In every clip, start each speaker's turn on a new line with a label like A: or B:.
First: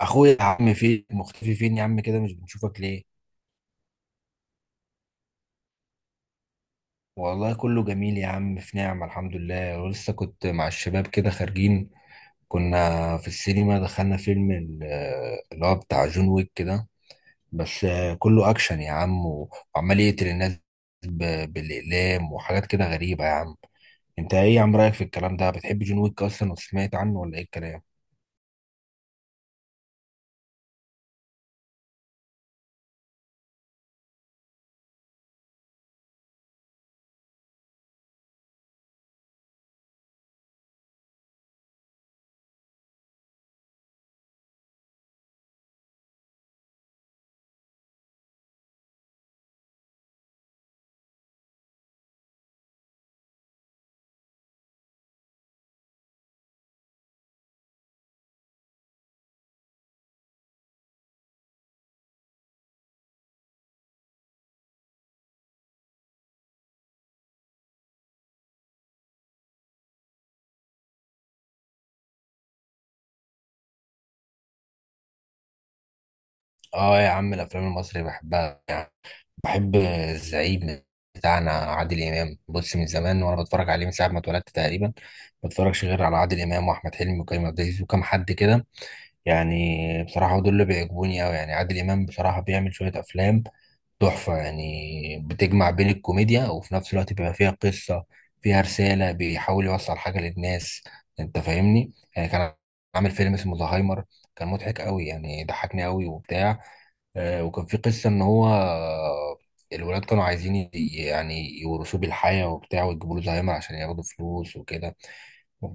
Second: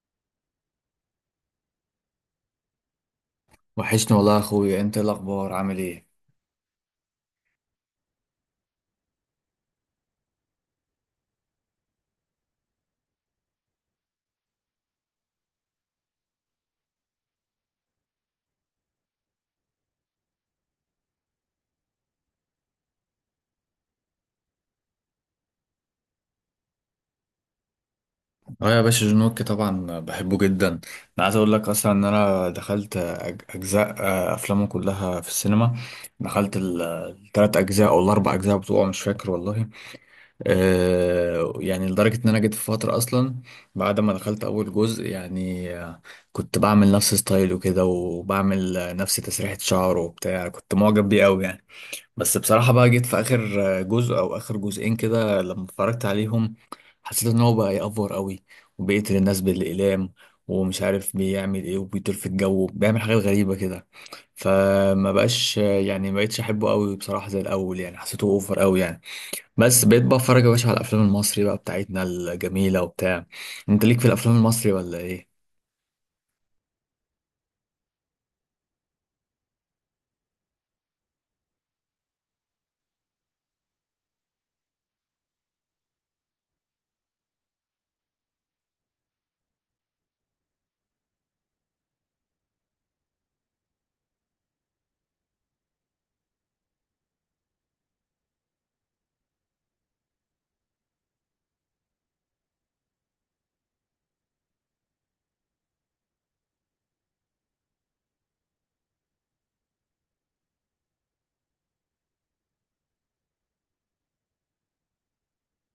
A: اخويا يا عم، فين مختفي؟ فين يا عم كده؟ مش بنشوفك ليه؟
B: وحشني والله يا اخويا، انت إيه الاخبار؟ عامل ايه؟
A: والله كله جميل يا عم، في نعمة، الحمد لله. ولسه كنت مع الشباب كده خارجين، كنا في السينما. دخلنا فيلم اللي هو بتاع جون ويك كده. بس كله اكشن يا عم، وعمال يقتل الناس بالاقلام وحاجات كده غريبة يا عم. انت ايه يا عم رايك في الكلام ده؟ بتحب جون ويك اصلا وسمعت عنه ولا ايه الكلام؟
B: اه يا باشا، جون ويك طبعا بحبه جدا. انا عايز اقول لك اصلا ان انا دخلت اجزاء افلامه كلها في السينما. دخلت التلات اجزاء او الاربع اجزاء بتوعه، مش فاكر والله. يعني لدرجه ان انا جيت في فتره اصلا بعد ما دخلت اول جزء يعني. كنت بعمل نفس ستايل وكده، وبعمل نفس تسريحه شعره وبتاع، كنت معجب بيه قوي يعني. بس بصراحة بقى جيت في آخر جزء أو آخر جزئين كده، لما اتفرجت عليهم حسيت إن هو بقى يأفور قوي، وبيقتل الناس بالإقلام ومش عارف بيعمل إيه، وبيطير في الجو بيعمل حاجات غريبة كده. فما بقاش يعني ما بقتش أحبه قوي بصراحة زي الأول، يعني حسيته أوفر قوي يعني. بس بقيت بقى أتفرج يا باشا على الأفلام المصري بقى بتاعتنا الجميلة وبتاع. أنت ليك في الأفلام المصري ولا إيه؟
A: اه يا عم، الافلام المصري بحبها. بحب الزعيم بتاعنا عادل إمام. بص، من زمان وأنا بتفرج عليه من ساعة ما اتولدت تقريبا. ما بتفرجش غير على عادل إمام وأحمد حلمي وكريم عبد العزيز وكم حد كده، يعني بصراحة دول اللي بيعجبوني أوي. يعني عادل إمام بصراحة بيعمل شوية أفلام تحفة، يعني بتجمع بين الكوميديا وفي نفس الوقت بيبقى فيها قصة، فيها رسالة، بيحاول يوصل حاجة للناس. انت فاهمني؟ يعني كان عامل فيلم اسمه زهايمر، كان مضحك قوي يعني، ضحكني قوي وبتاع. وكان في قصة ان هو الولاد كانوا عايزين يعني يورثوه بالحياة وبتاع، ويجيبوا له زهايمر عشان ياخدوا فلوس وكده.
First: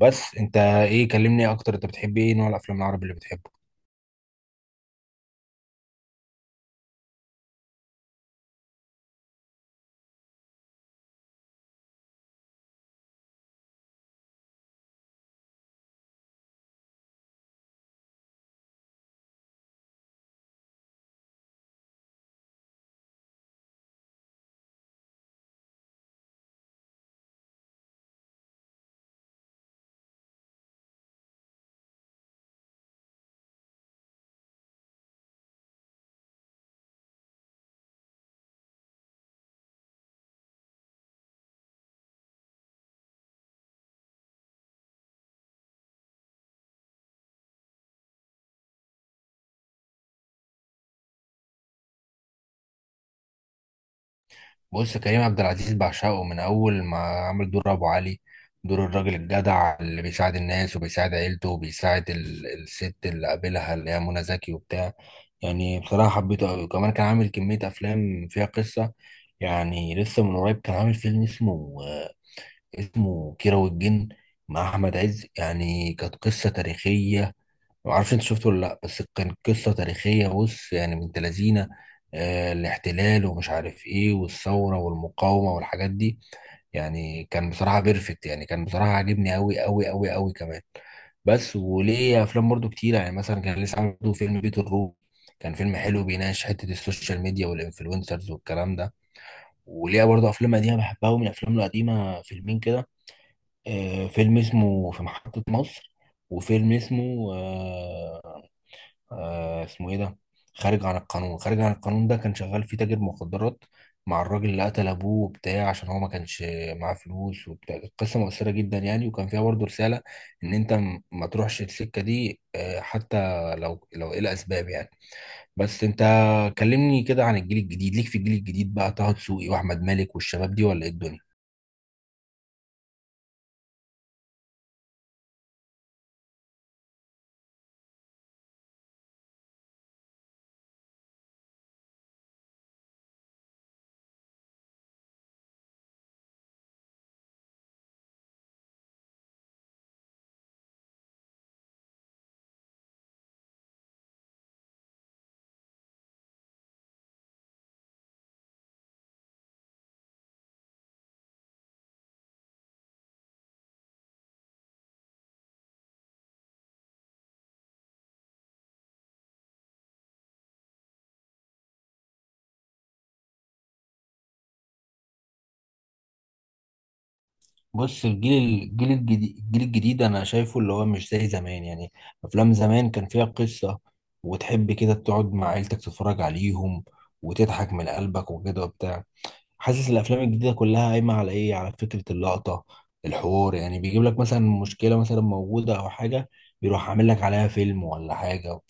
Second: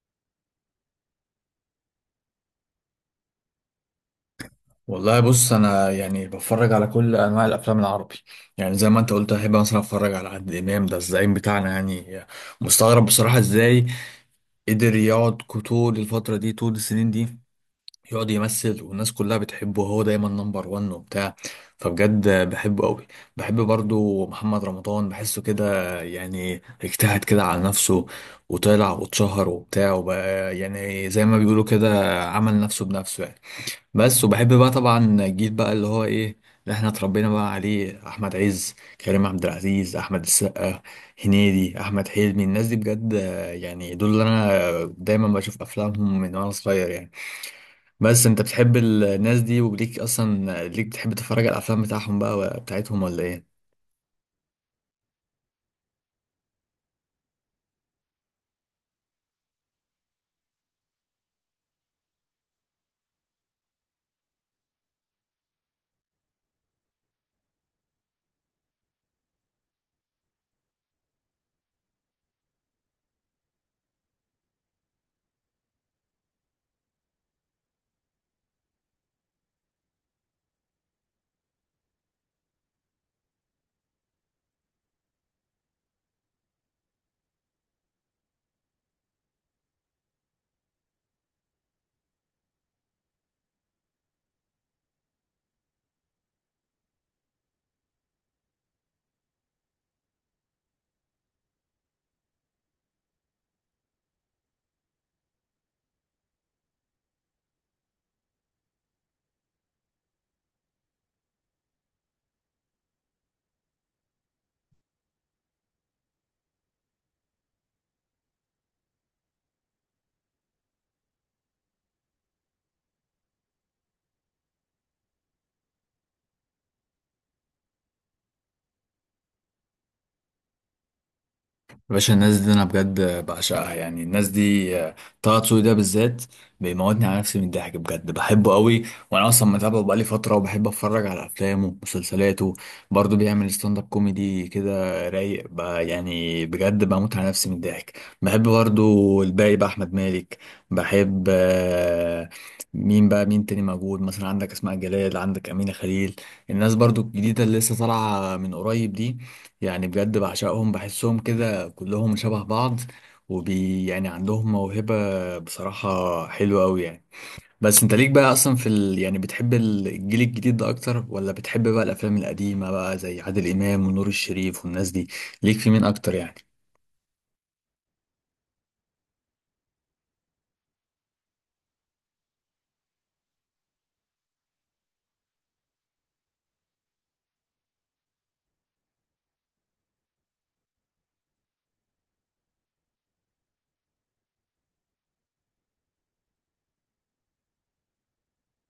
A: بس انت ايه، كلمني اكتر، انت بتحب ايه نوع الافلام العربي اللي بتحبه؟
B: والله بص، انا يعني بتفرج على كل انواع الافلام العربي. يعني زي ما انت قلت، احب مثلا اتفرج على عادل امام، ده الزعيم بتاعنا يعني. مستغرب بصراحه ازاي قدر يقعد طول الفتره دي، طول السنين دي، يقعد يمثل والناس كلها بتحبه، وهو دايما نمبر وان وبتاع. فبجد بحبه قوي. بحب برضو محمد رمضان، بحسه كده يعني اجتهد كده على نفسه وطلع واتشهر وبتاع، وبقى يعني زي ما بيقولوا كده عمل نفسه بنفسه يعني. بس وبحب بقى طبعا الجيل بقى اللي هو ايه، اللي احنا اتربينا بقى عليه، احمد عز، كريم عبد العزيز، احمد السقا، هنيدي، احمد حلمي. الناس دي بجد يعني دول اللي انا دايما بشوف افلامهم من وانا صغير يعني. بس انت بتحب الناس دي، وليك اصلا، ليك بتحب تتفرج على الافلام بتاعهم بقى بتاعتهم ولا ايه؟
A: بص، كريم عبد العزيز بعشقه من اول ما عمل دور ابو علي، دور الراجل الجدع اللي بيساعد الناس وبيساعد عيلته وبيساعد الست اللي قابلها اللي هي منى زكي وبتاع. يعني بصراحة حبيته قوي، وكمان كان عامل كمية افلام فيها قصة. يعني لسه من قريب كان عامل فيلم اسمه اسمه كيرة والجن، مع احمد عز. يعني كانت قصة تاريخية، ما اعرفش انت شفته ولا لا. بس كان قصه تاريخيه، بص يعني بنت لذينه الاحتلال ومش عارف ايه، والثوره والمقاومه والحاجات دي. يعني كان بصراحه بيرفكت، يعني كان بصراحه عاجبني قوي قوي قوي قوي كمان. بس وليه افلام برضو كتير. يعني مثلا كان لسه عامله فيلم بيت الروبي، كان فيلم حلو بيناقش حته السوشيال ميديا والانفلونسرز والكلام ده. وليه برضو افلام قديمه بحبها، ومن افلامه القديمه فيلمين كده. فيلم اسمه في محطه مصر، وفيلم اسمه آه اسمه ايه ده، خارج عن القانون. خارج عن القانون ده كان شغال فيه تاجر مخدرات، مع الراجل اللي قتل ابوه وبتاع عشان هو ما كانش معاه فلوس وبتاع. كانت قصه مؤثره جدا يعني، وكان فيها برضه رساله ان انت ما تروحش السكه دي، حتى لو ايه الاسباب يعني. بس انت كلمني كده عن الجيل الجديد، ليك في الجيل الجديد بقى طه دسوقي واحمد مالك والشباب دي ولا ايه الدنيا؟
B: باشا، الناس دي انا بجد بعشقها. يعني الناس دي طه دسوقي ده بالذات بيموتني على نفسي من الضحك، بجد بحبه قوي. وانا اصلا متابعه بقالي فتره، وبحب اتفرج على افلامه ومسلسلاته. برضه بيعمل ستاند اب كوميدي كده، رايق بقى، يعني بجد بموت على نفسي من الضحك. بحب برضه الباقي بقى احمد مالك، بحب مين بقى، مين تاني موجود مثلا؟ عندك اسماء جلال، عندك امينه خليل، الناس برضو الجديده اللي لسه طالعه من قريب دي. يعني بجد بعشقهم، بحسهم كده كلهم شبه بعض، وبي يعني عندهم موهبة بصراحة حلوة أوي يعني. بس انت ليك بقى اصلا في ال... يعني بتحب الجيل الجديد ده اكتر، ولا بتحب بقى الافلام القديمة بقى زي عادل امام ونور الشريف والناس دي؟ ليك في مين اكتر يعني؟
A: بص، الجيل الجديد انا شايفه اللي هو مش زي زمان يعني. افلام زمان كان فيها قصة، وتحب كده تقعد مع عيلتك تتفرج عليهم وتضحك من قلبك وكده وبتاع. حاسس الافلام الجديده كلها قايمه على ايه، على فكره اللقطه، الحوار. يعني بيجيب لك مثلا مشكله مثلا موجوده او حاجه، بيروح عامل لك عليها فيلم ولا حاجه.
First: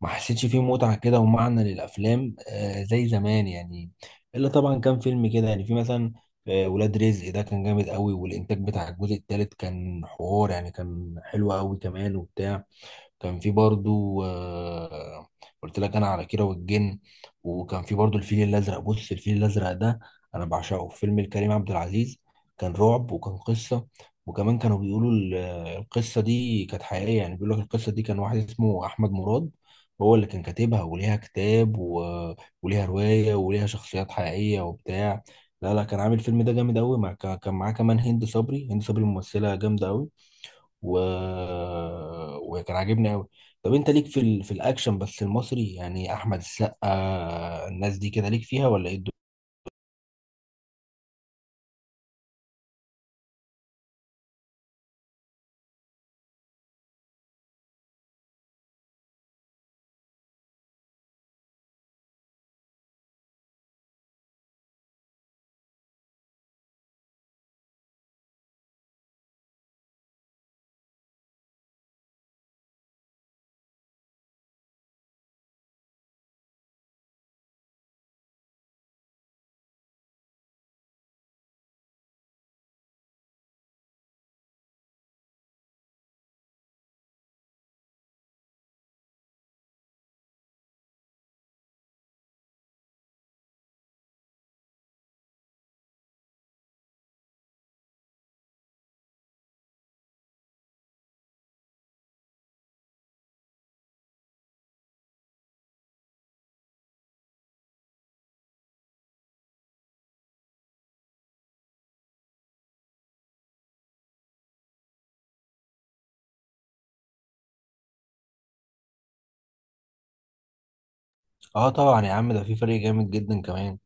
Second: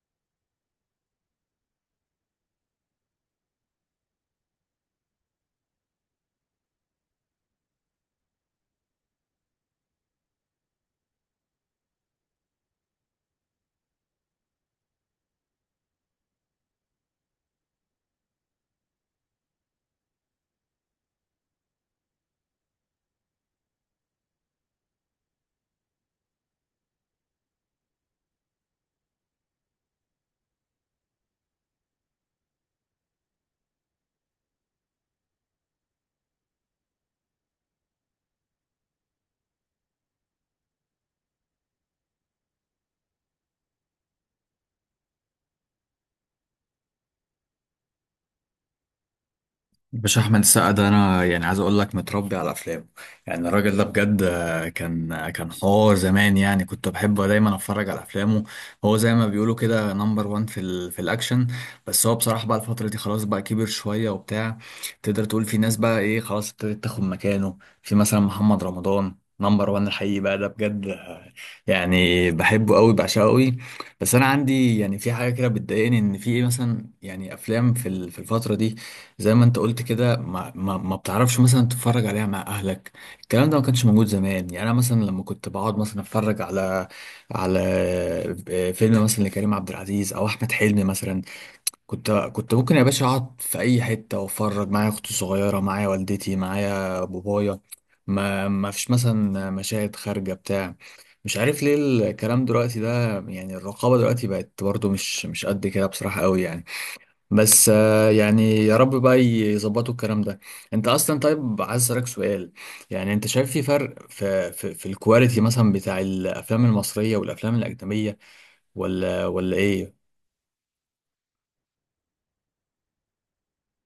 A: ما حسيتش فيه متعه كده ومعنى للافلام آه زي زمان يعني. الا طبعا كان فيلم كده يعني، في مثلا آه ولاد رزق، ده كان جامد قوي. والانتاج بتاع الجزء الثالث كان حوار يعني، كان حلو قوي كمان وبتاع. كان في برضو قلت لك انا على كيرة والجن. وكان في برضو الفيل الازرق. بص الفيل الازرق ده انا بعشقه، فيلم لكريم عبد العزيز. كان رعب وكان قصة، وكمان كانوا بيقولوا القصة دي كانت حقيقية. يعني بيقول لك القصة دي، كان واحد اسمه احمد مراد هو اللي كان كاتبها، وليها كتاب و، وليها رواية، وليها شخصيات حقيقية وبتاع. لا لا، كان عامل الفيلم ده جامد قوي، مع، كان معاه كمان هند صبري. هند صبري ممثلة جامدة قوي، و... وكان عاجبني قوي. طب انت ليك في ال، في الاكشن بس المصري يعني، احمد السقا الناس دي كده ليك فيها ولا ايه الدنيا؟
B: باشا، احمد السقا ده انا يعني عايز اقول لك متربي على افلامه. يعني الراجل ده بجد، كان حوار زمان يعني، كنت بحبه دايما اتفرج على افلامه. هو زي ما بيقولوا كده نمبر وان في في الاكشن. بس هو بصراحه بقى الفتره دي خلاص بقى كبر شويه وبتاع. تقدر تقول في ناس بقى ايه، خلاص ابتدت تاخد مكانه، في مثلا محمد رمضان، نمبر وان الحقيقي بقى ده بجد. يعني بحبه قوي، بعشقه قوي. بس انا عندي يعني في حاجه كده بتضايقني، ان في ايه مثلا يعني افلام في في الفتره دي، زي ما انت قلت كده، ما بتعرفش مثلا تتفرج عليها مع اهلك. الكلام ده ما كانش موجود زمان. يعني انا مثلا لما كنت بقعد مثلا اتفرج على على فيلم مثلا لكريم عبد العزيز او احمد حلمي مثلا، كنت ممكن يا باشا اقعد في اي حته واتفرج، معايا اختي الصغيره، معايا والدتي، معايا بابايا. ما فيش مثلا مشاهد خارجه بتاع مش عارف ليه الكلام دلوقتي ده. يعني الرقابه دلوقتي بقت برضو مش قد كده بصراحه قوي يعني. بس يعني يا رب بقى يظبطوا الكلام ده. انت اصلا طيب، عايز اسالك سؤال. يعني انت شايف في فرق في في الكواليتي مثلا بتاع الافلام المصريه والافلام الاجنبيه، ولا ايه؟
A: اه طبعا يا عم، ده في فرق جامد جدا كمان.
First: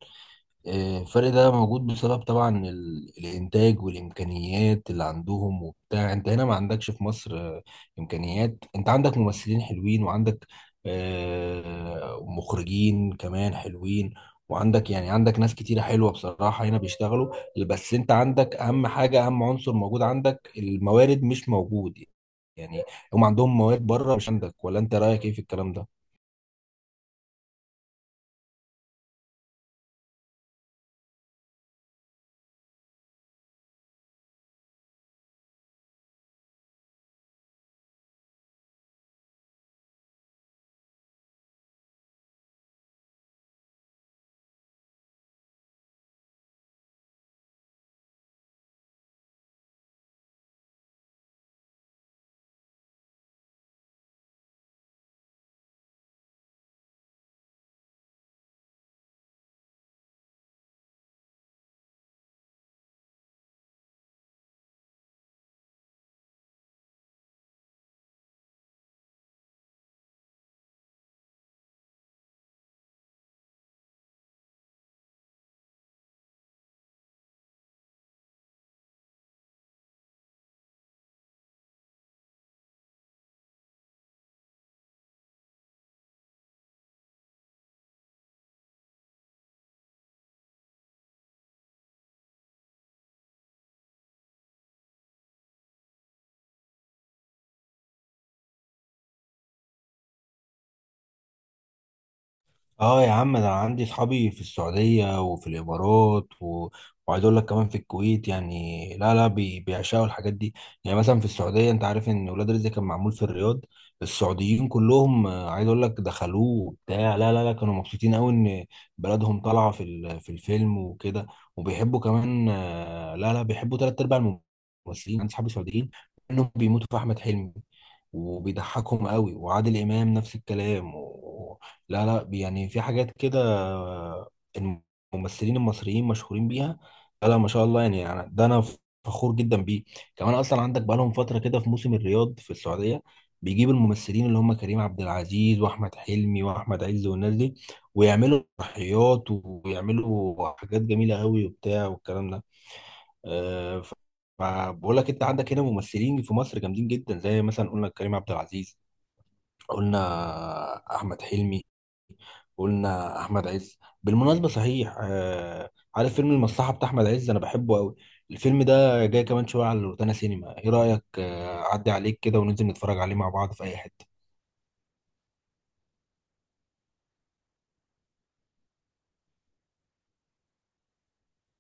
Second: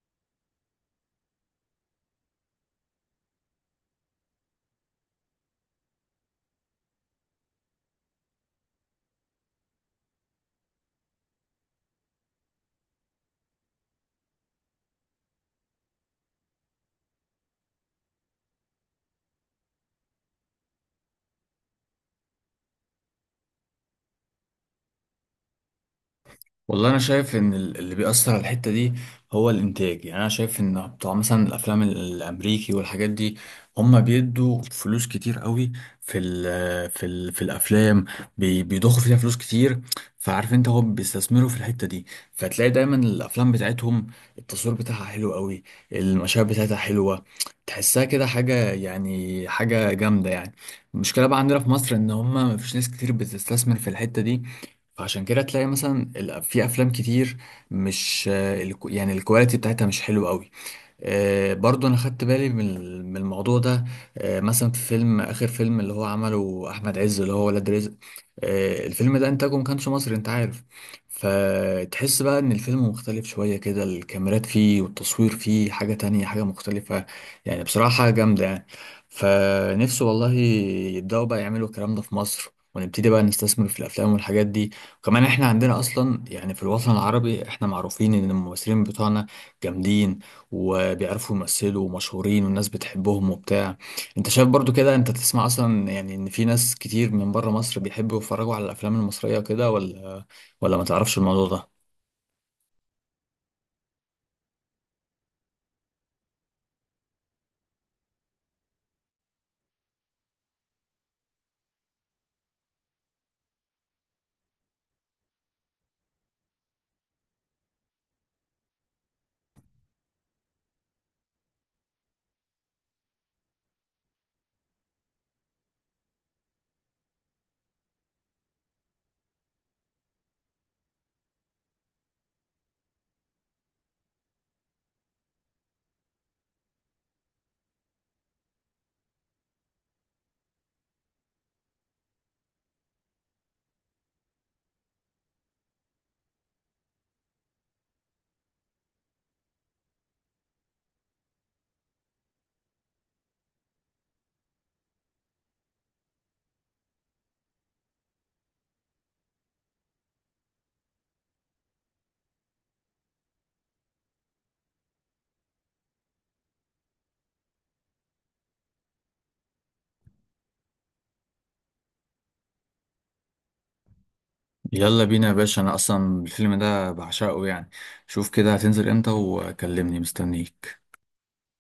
A: الفرق ده موجود بسبب طبعا الانتاج والامكانيات اللي عندهم وبتاع. انت هنا ما عندكش في مصر امكانيات. انت عندك ممثلين حلوين، وعندك مخرجين كمان حلوين، وعندك يعني عندك ناس كتيرة حلوة بصراحة هنا بيشتغلوا. بس انت عندك اهم حاجة، اهم عنصر موجود، عندك الموارد مش موجود يعني. هم عندهم موارد بره مش عندك، ولا انت رأيك ايه في الكلام ده؟
B: والله انا شايف ان اللي بيأثر على الحتة دي هو الانتاج. يعني انا شايف ان بتوع مثلا الافلام الامريكي والحاجات دي، هم بيدوا فلوس كتير قوي في ال في ال في الافلام. بيضخوا فيها فلوس كتير. فعارف انت، هم بيستثمروا في الحتة دي، فتلاقي دايما الافلام بتاعتهم التصوير بتاعها حلو قوي، المشاهد بتاعتها حلوة، تحسها كده حاجة يعني حاجة جامدة يعني. المشكلة بقى عندنا في مصر ان هم مفيش ناس كتير بتستثمر في الحتة دي. فعشان كده تلاقي مثلا في افلام كتير مش يعني الكواليتي بتاعتها مش حلوه قوي. برضو انا خدت بالي من من الموضوع ده. مثلا في فيلم، اخر فيلم اللي هو عمله احمد عز، اللي هو ولاد رزق، الفيلم ده انتاجه ما كانش مصري انت عارف. فتحس بقى ان الفيلم مختلف شوية كده، الكاميرات فيه والتصوير فيه حاجة تانية، حاجة مختلفة، يعني بصراحة حاجة جامدة يعني. فنفسه والله يبدأوا بقى يعملوا الكلام ده في مصر، ونبتدي بقى نستثمر في الافلام والحاجات دي. وكمان احنا عندنا اصلا يعني في الوطن العربي، احنا معروفين ان الممثلين بتوعنا جامدين، وبيعرفوا يمثلوا، ومشهورين والناس بتحبهم وبتاع. انت شايف برضو كده؟ انت تسمع اصلا يعني ان في ناس كتير من بره مصر بيحبوا يتفرجوا على الافلام المصرية وكده، ولا ما تعرفش الموضوع ده؟
A: اه يا عم، ده انا عندي صحابي في السعودية وفي الامارات و، وعايز اقول لك كمان في الكويت. يعني لا لا، بيعشقوا الحاجات دي. يعني مثلا في السعودية انت عارف ان ولاد رزق كان معمول في الرياض. السعوديين كلهم عايز اقول لك دخلوه وبتاع. لا لا لا، كانوا مبسوطين قوي ان بلدهم طالعة في ال، في الفيلم وكده. وبيحبوا كمان لا لا، بيحبوا تلات ارباع الممثلين. عندي صحابي سعوديين انهم بيموتوا في احمد حلمي وبيضحكهم قوي. وعادل امام نفس الكلام. لا لا، يعني في حاجات كده الممثلين المصريين مشهورين بيها. لا لا، ما شاء الله يعني، ده انا فخور جدا بيه. كمان اصلا عندك بقالهم فتره كده في موسم الرياض في السعوديه، بيجيب الممثلين اللي هم كريم عبد العزيز واحمد حلمي واحمد عز والناس دي، ويعملوا تضحيات ويعملوا حاجات جميله قوي وبتاع والكلام ده. أه فبقول لك انت عندك هنا ممثلين في مصر جامدين جدا، زي مثلا قلنا كريم عبد العزيز، قلنا احمد حلمي، قلنا احمد عز. بالمناسبه صحيح آه، عارف فيلم المصلحه بتاع احمد عز؟ انا بحبه قوي. الفيلم ده جاي كمان شويه على روتانا سينما. ايه رايك اعدي عليك كده وننزل نتفرج عليه مع بعض في اي حته؟
B: يلا بينا يا باشا، انا اصلا الفيلم ده بعشقه يعني. شوف كده هتنزل امتى وكلمني، مستنيك.